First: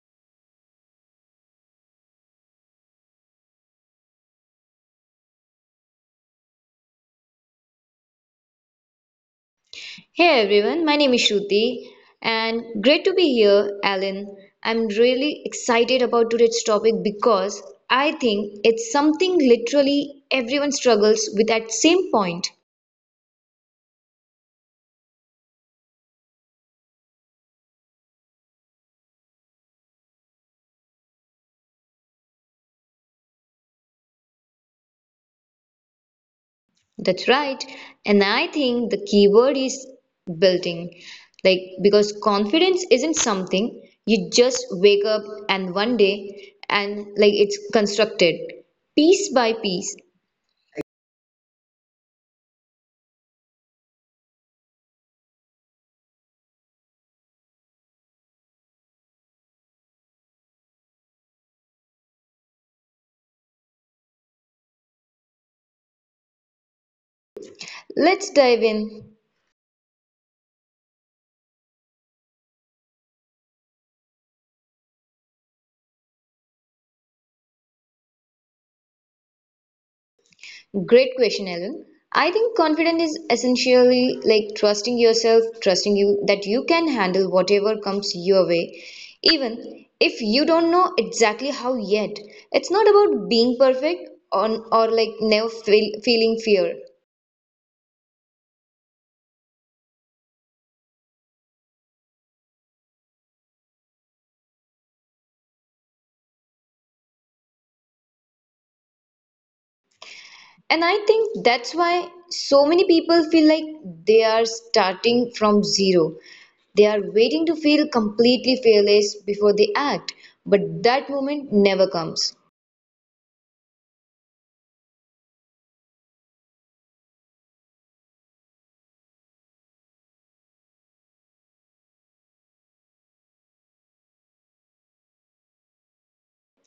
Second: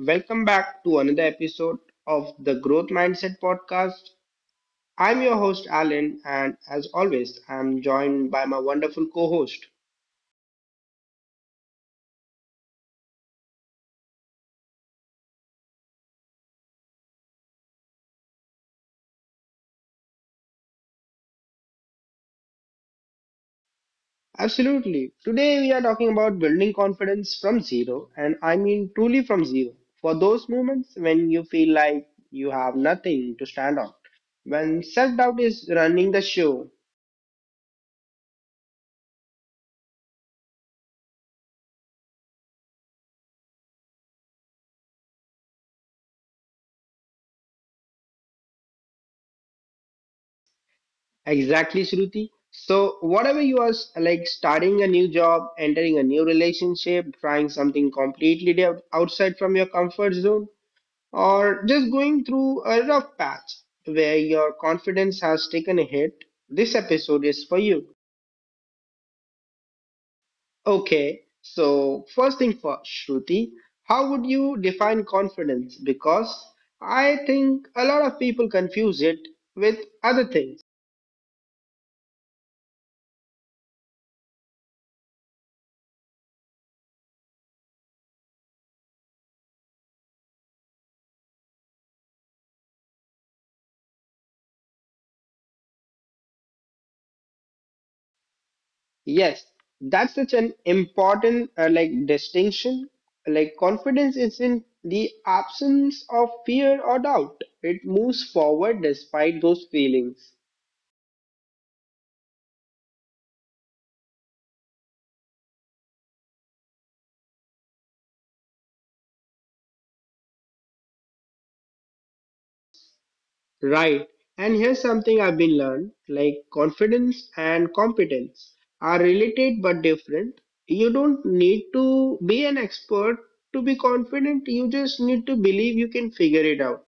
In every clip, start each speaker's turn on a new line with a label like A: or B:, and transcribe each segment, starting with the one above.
A: welcome back to another episode of the Growth Mindset Podcast. I'm your host Alan, and as always, I'm joined by my wonderful co host.
B: Hey everyone, my name is Shruti and great to be here, Alan. I'm really excited about today's topic because I think it's something literally everyone struggles with at same point.
A: Absolutely. Today, we are talking about building confidence from zero, and I mean truly from zero. For those moments when you feel like you have nothing to stand on, when self doubt is running the show.
B: That's right. And I think the key word is building. Like because confidence isn't something you just wake up and one day and like it's constructed piece by piece.
A: Exactly, Shruti. So, whatever you are like starting a new job, entering a new relationship, trying something outside from your comfort zone, or just going through a rough patch where your confidence has taken a hit, this episode is for you.
B: Let's dive in.
A: Okay, so first thing first, Shruti, how would you define confidence? Because I think a lot of people confuse it with other things.
B: Great question, Ellen. I think confidence is essentially like trusting yourself, trusting you that you can handle whatever comes your way, even if you don't know exactly how yet. It's not about being perfect on or like never feel, feeling fear.
A: Yes, that's such an important like distinction. Like confidence is in the absence of fear or doubt. It moves forward despite those feelings.
B: And I think that's why so many people feel like they are starting from zero. They are waiting to feel completely fearless before they act, but that moment never comes.
A: Right. And here's something I've been learned, like confidence and competence are related but different. You don't need to be an expert to be confident. You just need to believe you can figure it out.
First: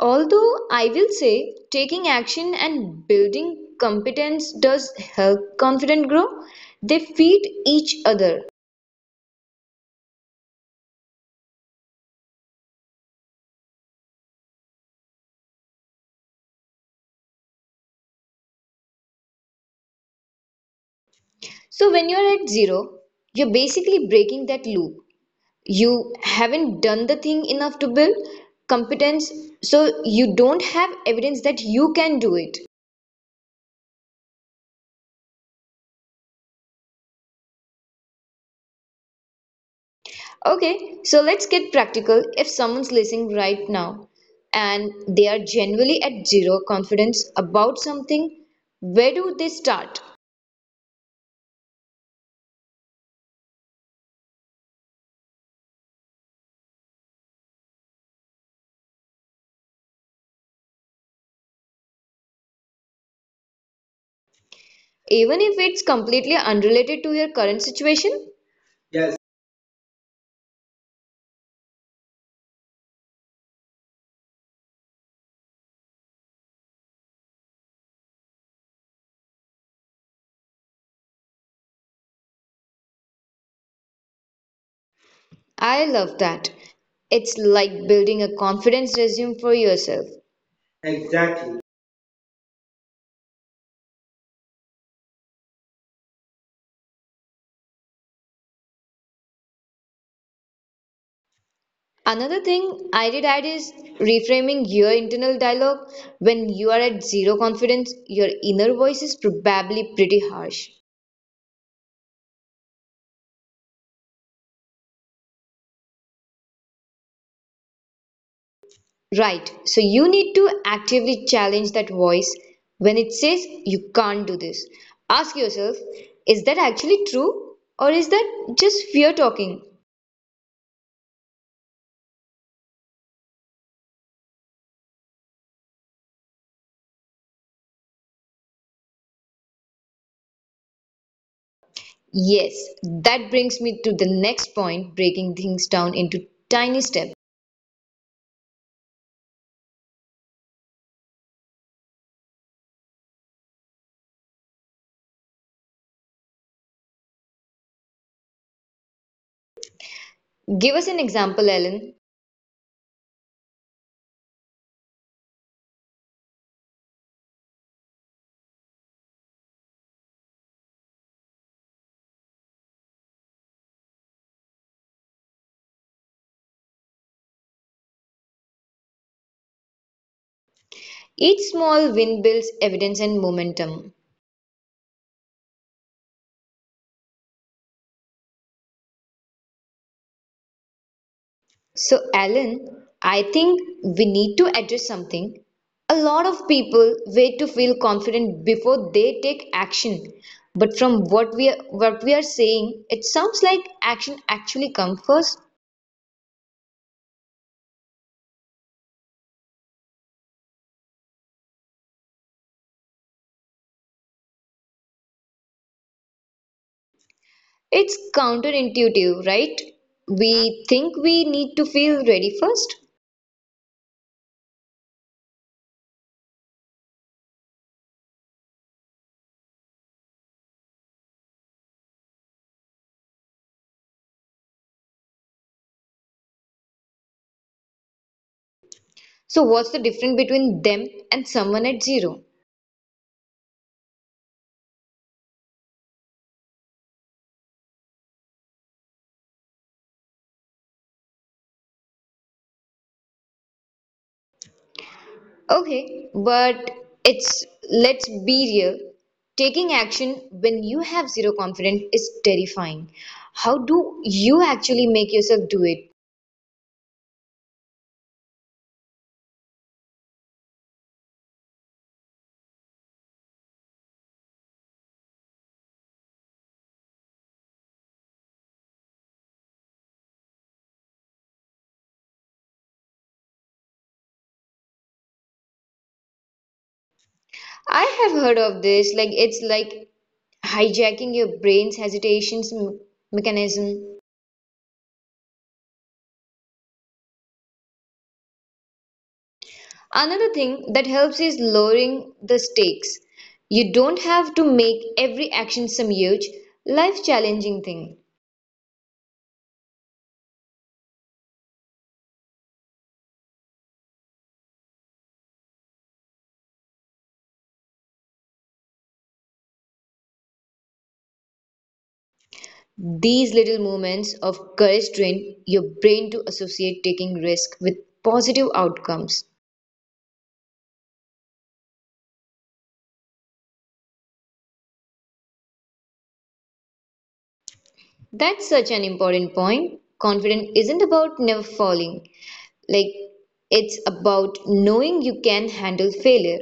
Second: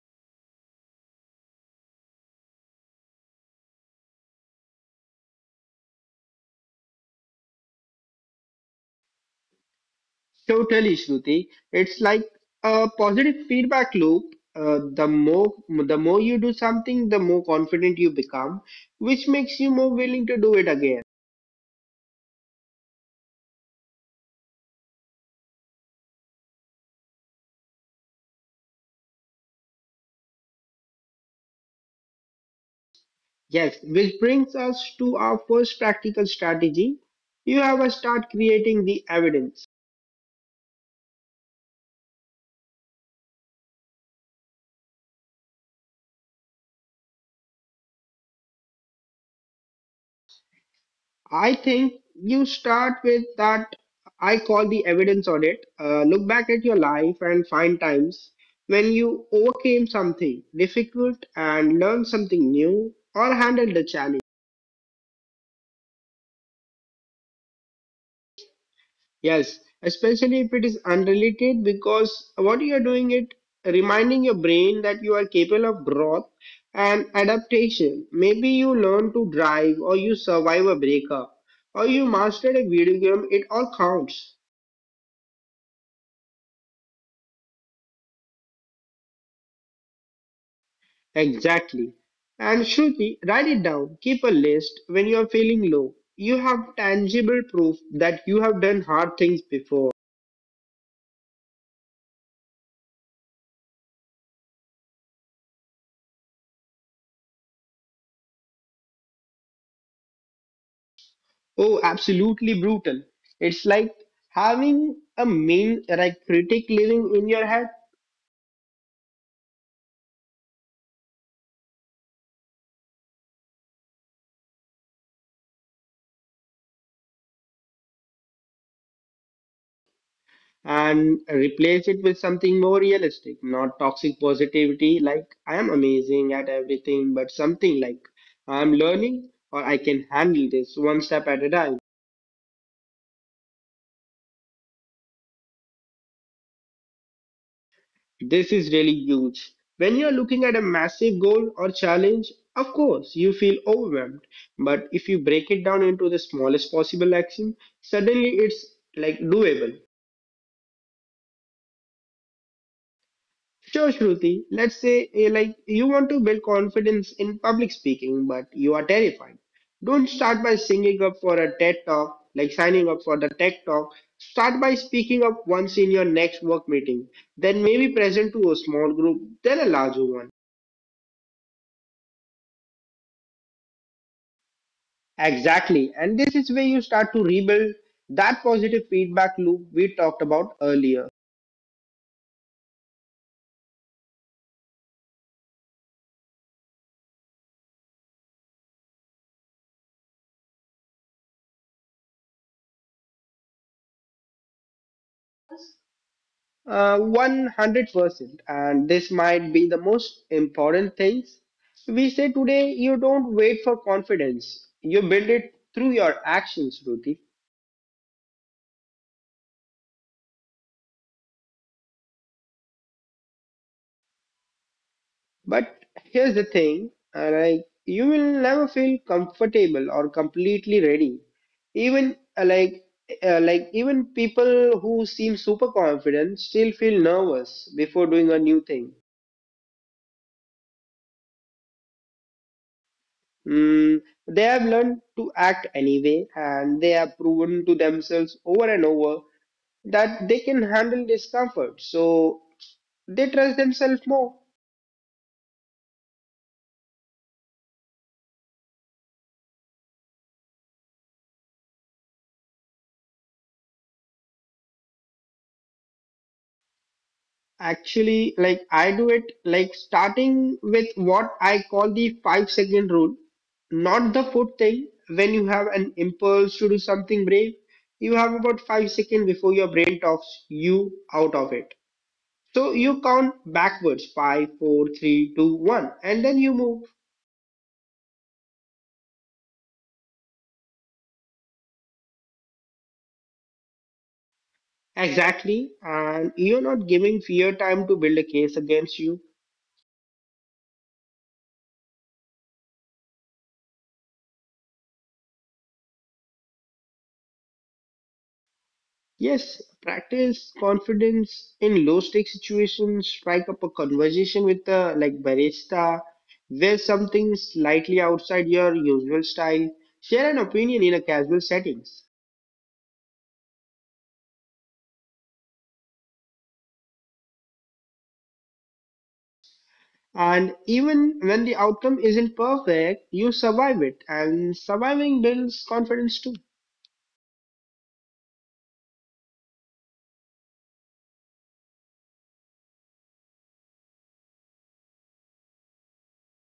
B: Although I will say, taking action and building competence does help confidence grow, they feed each other.
A: Totally, Shruti. It's like a positive feedback loop. Uh, the more the more you do something, the more confident you become, which makes you more willing to do it again.
B: So when you're at zero, you're basically breaking that loop. You haven't done the thing enough to build competence, so you don't have evidence that you can do it.
A: Yes, which brings us to our first practical strategy. You have a start creating the evidence.
B: Okay, so let's get practical if someone's listening right now and they are generally at zero confidence about something, where do they start?
A: I think you start with that I call the evidence audit. Look back at your life and find times when you overcame something difficult and learned something new or handled the challenge.
B: Even if it's completely unrelated to your current situation? Yes.
A: Yes, especially if it is unrelated because what you are doing it reminding your brain that you are capable of growth and adaptation. Maybe you learn to drive or you survive a breakup or you mastered a video game, it all counts.
B: I love that. It's like building a confidence resume for yourself. Exactly.
A: Exactly. And Shruti, write it down. Keep a list. When you are feeling low, you have tangible proof that you have done hard things before.
B: Another thing I did add is reframing your internal dialogue. When you are at zero confidence, your inner voice is probably pretty harsh.
A: Oh, absolutely brutal. It's like having a mean like critic living in your head
B: Right, so you need to actively challenge that voice. When it says you can't do this, ask yourself is that actually true or is that just fear talking?
A: and replace it with something more realistic, not toxic positivity like I am amazing at everything, but something like I'm learning or I can handle this one step at a time.
B: Yes, that brings me to the next point breaking things down into tiny steps.
A: This is really huge. When you're looking at a massive goal or challenge, of course, you feel overwhelmed. But if you break it down into the smallest possible action, suddenly it's like doable.
B: Give us an example, Alan.
A: Sure, Shruti, let's say like you want to build confidence in public speaking, but you are terrified. Don't start by singing up for a TED talk, like signing up for the TED talk. Start by speaking up once in your next work meeting, then maybe present to a small group, then a larger one.
B: Each small win builds evidence and momentum.
A: Exactly. And this is where you start to rebuild that positive feedback loop we talked about earlier.
B: So, Alan, I think we need to address something. A lot of people wait to feel confident before they take action. But from what we are saying, it sounds like action actually comes first.
A: 100%. And this might be the most important things we say today. You don't wait for confidence, you build it through your actions, Ruthie.
B: It's counterintuitive, right? We think we need to feel ready first.
A: But here's the thing, and I you will never feel comfortable or completely ready. Even like Even people who seem super confident still feel nervous before doing a new thing.
B: So, what's the difference between them and someone at zero?
A: Mm, they have learned to act anyway, and they have proven to themselves over and over that they can handle discomfort. So they trust themselves more.
B: Okay, but it's let's be real. Taking action when you have zero confidence is terrifying. How do you actually make yourself do it?
A: Actually, like I do it like starting with what I call the five-second rule, not the food thing. When you have an impulse to do something brave, you have about 5 seconds before your brain talks you out of it. So you count backwards five, four, three, two, one, and then you move.
B: I have heard of this, like it's like hijacking your brain's mechanism.
A: Exactly. And you're not giving fear time to build a case against you.
B: Another thing that helps is lowering the stakes. You don't have to make every action some huge, life challenging thing.
A: Yes, practice confidence in low stake situations, strike up a conversation with a like barista, wear something slightly outside your usual style, share an opinion in a casual settings.
B: These little moments of courage train your brain to associate taking risk with positive outcomes.
A: And even when the outcome isn't perfect, you survive it and surviving builds confidence too.
B: That's such an important point. Confidence isn't about never falling. Like it's about knowing you can handle failure.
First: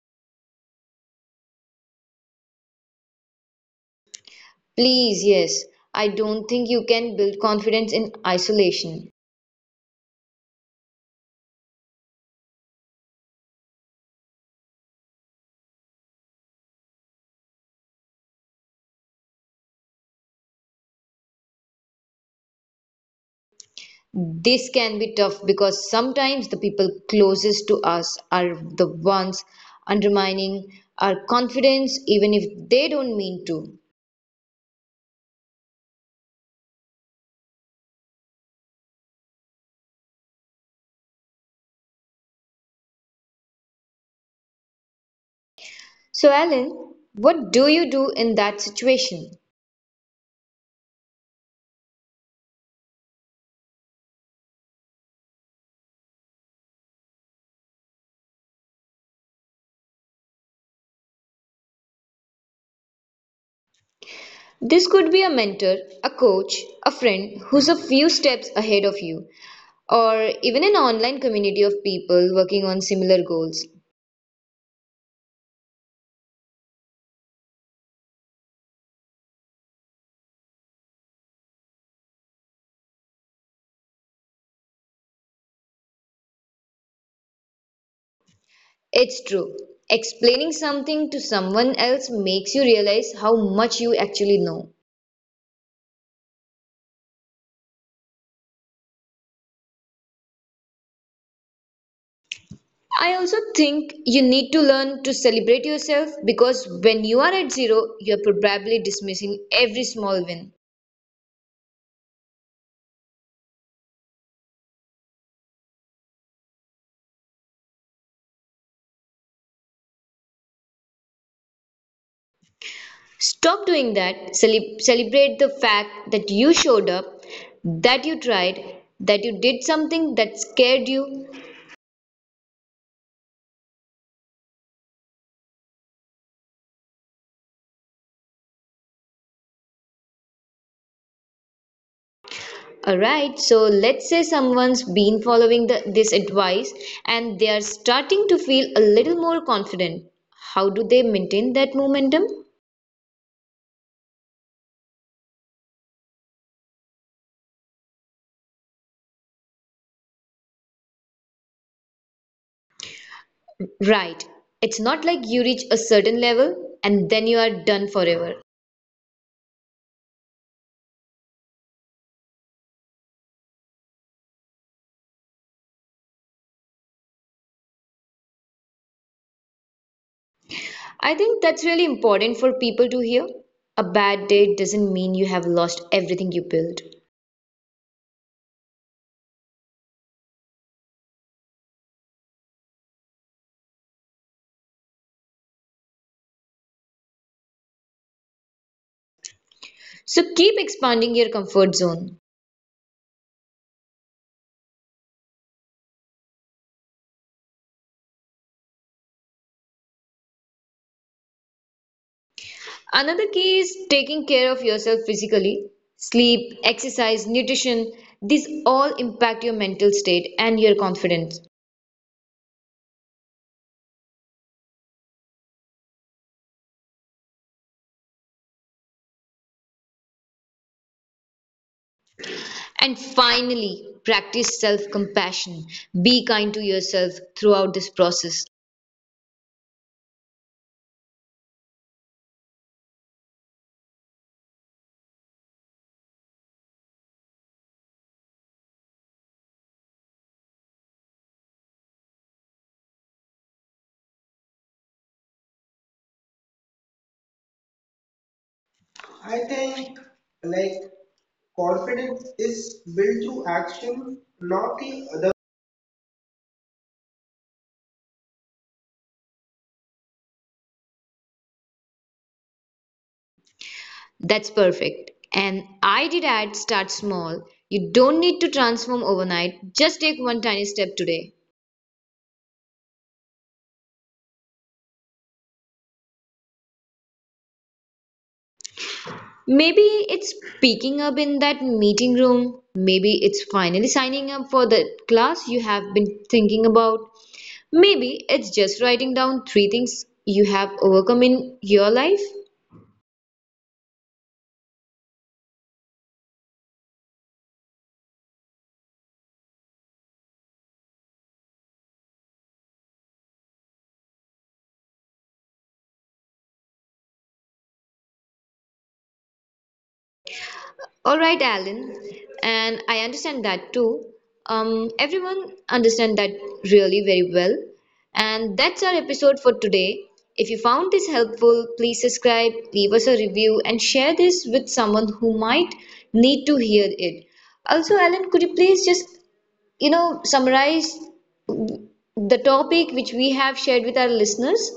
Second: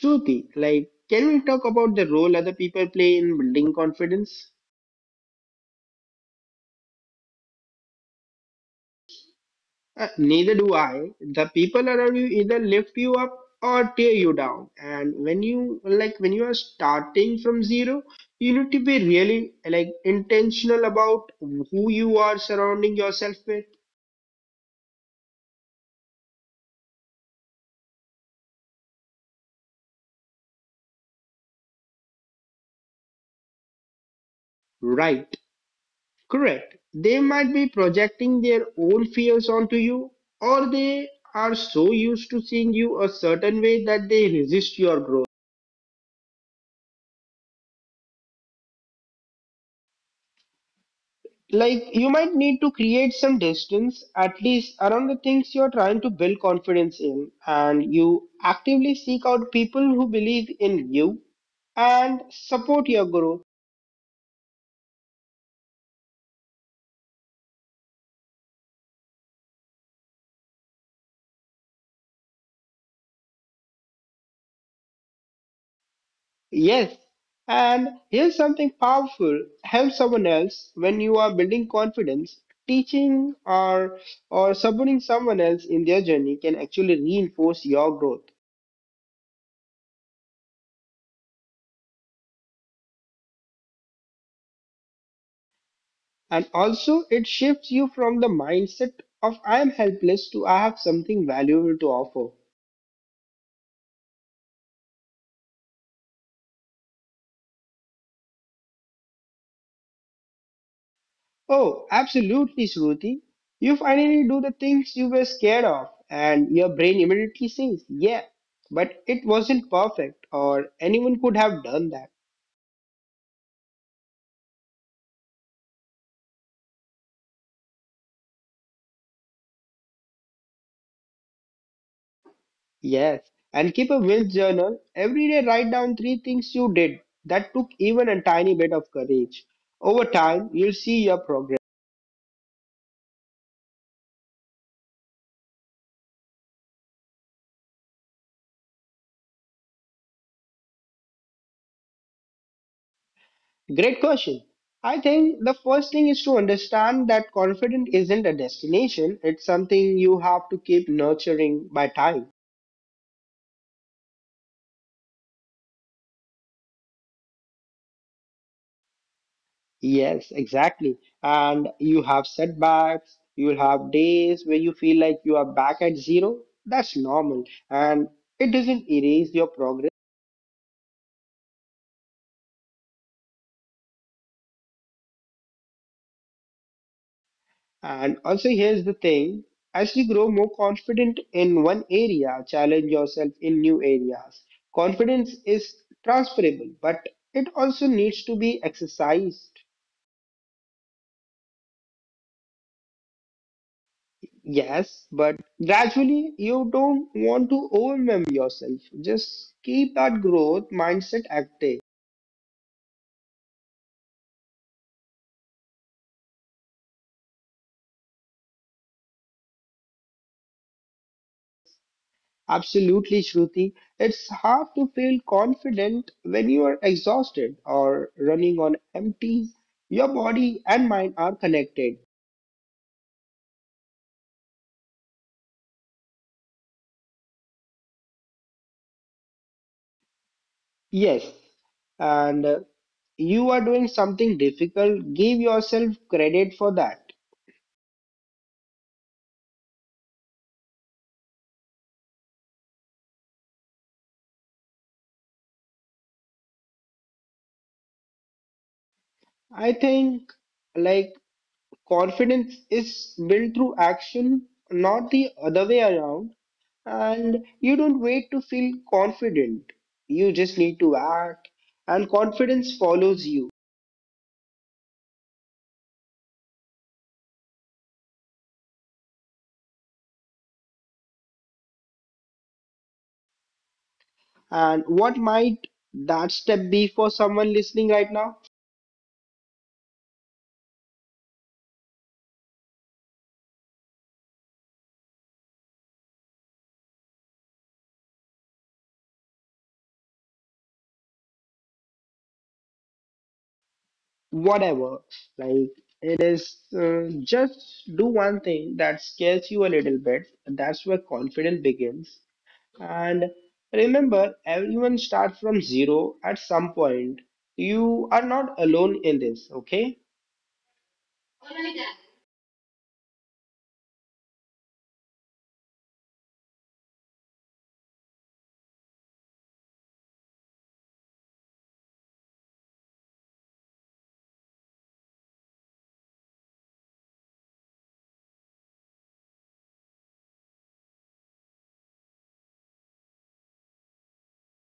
A: Shruti, like can we talk about the role other people play in building confidence?
B: Please, yes. I don't think you can build confidence in isolation.
A: Neither do I. The people around you either lift you up or tear you down. And when you like when you are starting from zero, you need to be really like intentional about who you are surrounding yourself with.
B: This can be tough because sometimes the people closest to us are the ones undermining our confidence even if they don't mean to.
A: Right. Correct. They might be projecting their own fears onto you, or they are so used to seeing you a certain way that they resist your growth.
B: So, Alan, what do you do in that situation?
A: Like, you might need to create some distance, at least around the things you're trying to build confidence in, and you actively seek out people who believe in you and support your growth.
B: This could be a mentor, a coach, a friend who's a few steps ahead of you, or even an online community of people working on similar goals.
A: Yes, and here's something powerful help someone else when you are building confidence. Teaching or supporting someone else in their journey can actually reinforce your growth.
B: It's true. Explaining something to someone else makes you realize how much you actually know.
A: And also, it shifts you from the mindset of I am helpless to I have something valuable to offer.
B: I also think you need to learn to celebrate yourself because when you are at zero, you're probably dismissing every small win.
A: Oh, absolutely, Shruti. You finally do the things you were scared of, and your brain immediately says, yeah, but it wasn't perfect, or anyone could have done that.
B: Stop doing that. Celebrate the fact that you showed up, that you tried, that you did something that scared you.
A: Yes, and keep a will journal. Every day, write down three things you did that took even a tiny bit of courage. Over time, you'll see your progress.
B: Alright, so let's say someone's been following this advice and they are starting to feel a little more confident. How do they maintain that momentum?
A: Great question. I think the first thing is to understand that confidence isn't a destination, it's something you have to keep nurturing by time.
B: Right, it's not like you reach a certain level and then you are done forever.
A: Yes, exactly. And you have setbacks, you'll have days where you feel like you are back at zero. That's normal. And it doesn't erase your progress.
B: I think that's really important for people to hear. A bad day doesn't mean you have lost everything you built.
A: And also, here's the thing as you grow more confident in one area, challenge yourself in new areas. Confidence is transferable, but it also needs to be exercised.
B: So keep expanding your comfort zone.
A: Yes, but gradually you don't want to overwhelm yourself. Just keep that growth mindset active.
B: Another key is taking care of yourself physically. Sleep, exercise, nutrition, these all impact your mental state and your confidence.
A: Absolutely, Shruti. It's hard to feel confident when you are exhausted or running on empty. Your body and mind are connected.
B: And finally, practice self compassion. Be kind to yourself throughout this process.
A: Yes, and you are doing something difficult. Give yourself credit for that.
B: I
A: I
B: think
A: think
B: like
A: like
B: confidence
A: confidence
B: is built
A: is
B: through
A: built through
B: action,
A: action,
B: not the
A: not
B: other.
A: the other way around. And you don't wait to feel confident. You just need to act, and confidence follows you.
B: That's perfect. And I did add start small. You don't need to transform overnight. Just take one tiny step today.
A: And what might that step be for someone listening right now?
B: Maybe it's picking up in that meeting room. Maybe it's finally signing up for the class you have been thinking about. Maybe it's just writing down 3 things you have overcome in your life.
A: Whatever. Like it is just do one thing that scares you a little bit. That's where confidence begins. And remember, everyone starts from zero at some point. You are not alone in this, okay?
B: All right, Alan, and I understand that too. Everyone understand that really very well. And that's our episode for today. If you found this helpful, please subscribe, leave us a review, and share this with someone who might need to hear it. Also, Alan, could you please just, you know, summarize the topic which we have shared with our listeners?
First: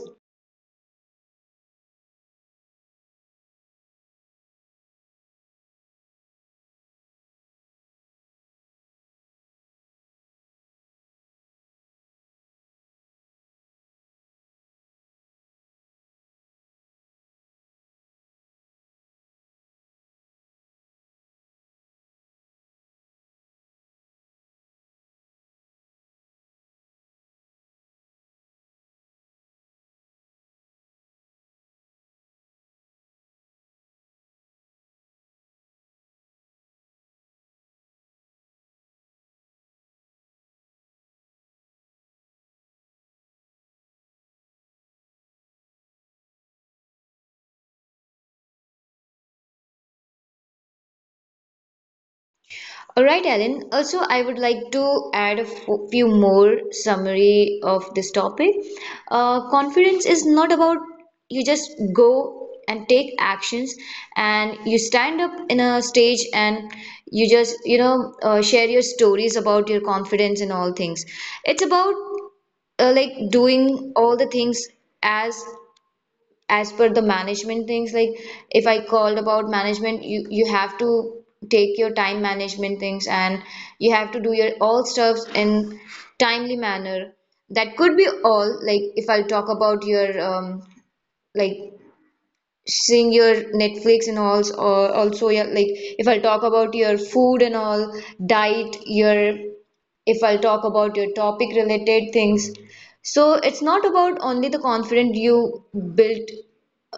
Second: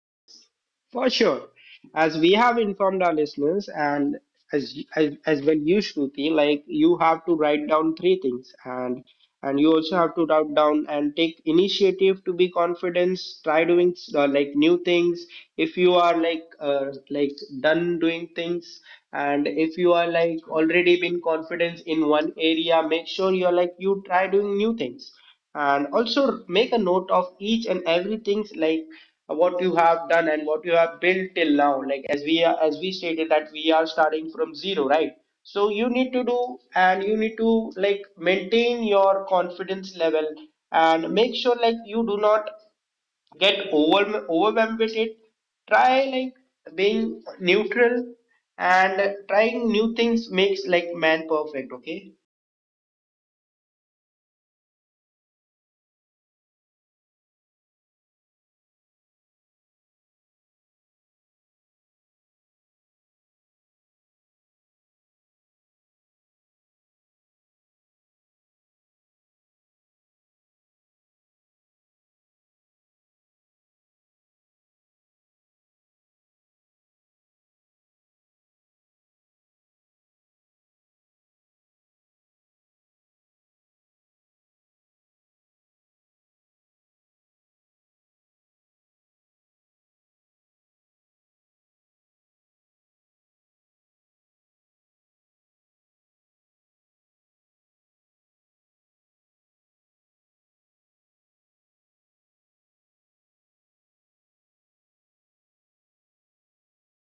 A: For sure. As we have informed our listeners, and as well you, Shruti, like you have to write down three things, and you also have to write down and take initiative to be confidence. Try doing like new things. If you are like done doing things, and if you are like already been confidence in one area, make sure you're like you try doing new things and also make a note of each and everything like what you have done and what you have built till now, like as we are, as we stated, that we are starting from zero, right? So you need to do and you need to like maintain your confidence level and make sure like you do not get overwhelmed with it. Try like being neutral, and trying new things makes like man perfect, okay.
B: All right, Ellen. Also, I would like to add a few more summary of this topic. Confidence is not about you just go and take actions and you stand up in a stage and you just, you know, share your stories about your confidence and all things. It's about like doing all the things as per the management things like if I called about management you have to take your time management things and you have to do your all stuffs in timely manner. That could be all like if I'll talk about your like seeing your Netflix and all, or also your like if I'll talk about your food and all diet your if I'll talk about your topic related things. So it's not about only the confidence you built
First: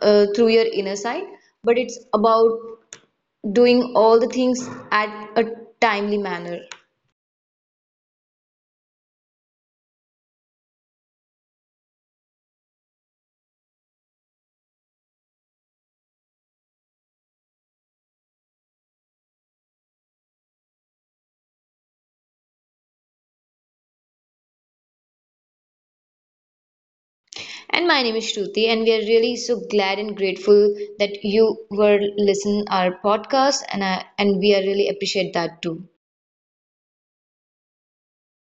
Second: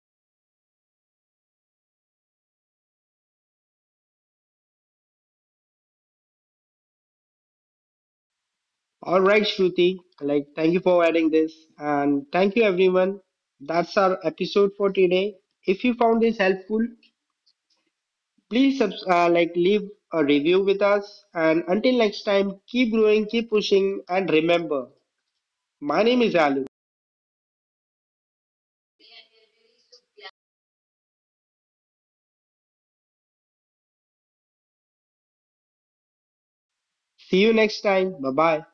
B: through your inner side, but it's about doing all the things at a timely manner.
A: All right, Shruti. Like, thank you for adding this. And thank you, everyone. That's our episode for today. If you found this helpful, like leave a review with us. And until next time, keep growing, keep pushing, and remember, my name is Alu.
B: And my name is Shruti, and we are really so glad and grateful that you were listening our podcast, and we are really appreciate that too.
A: See you next time. Bye bye.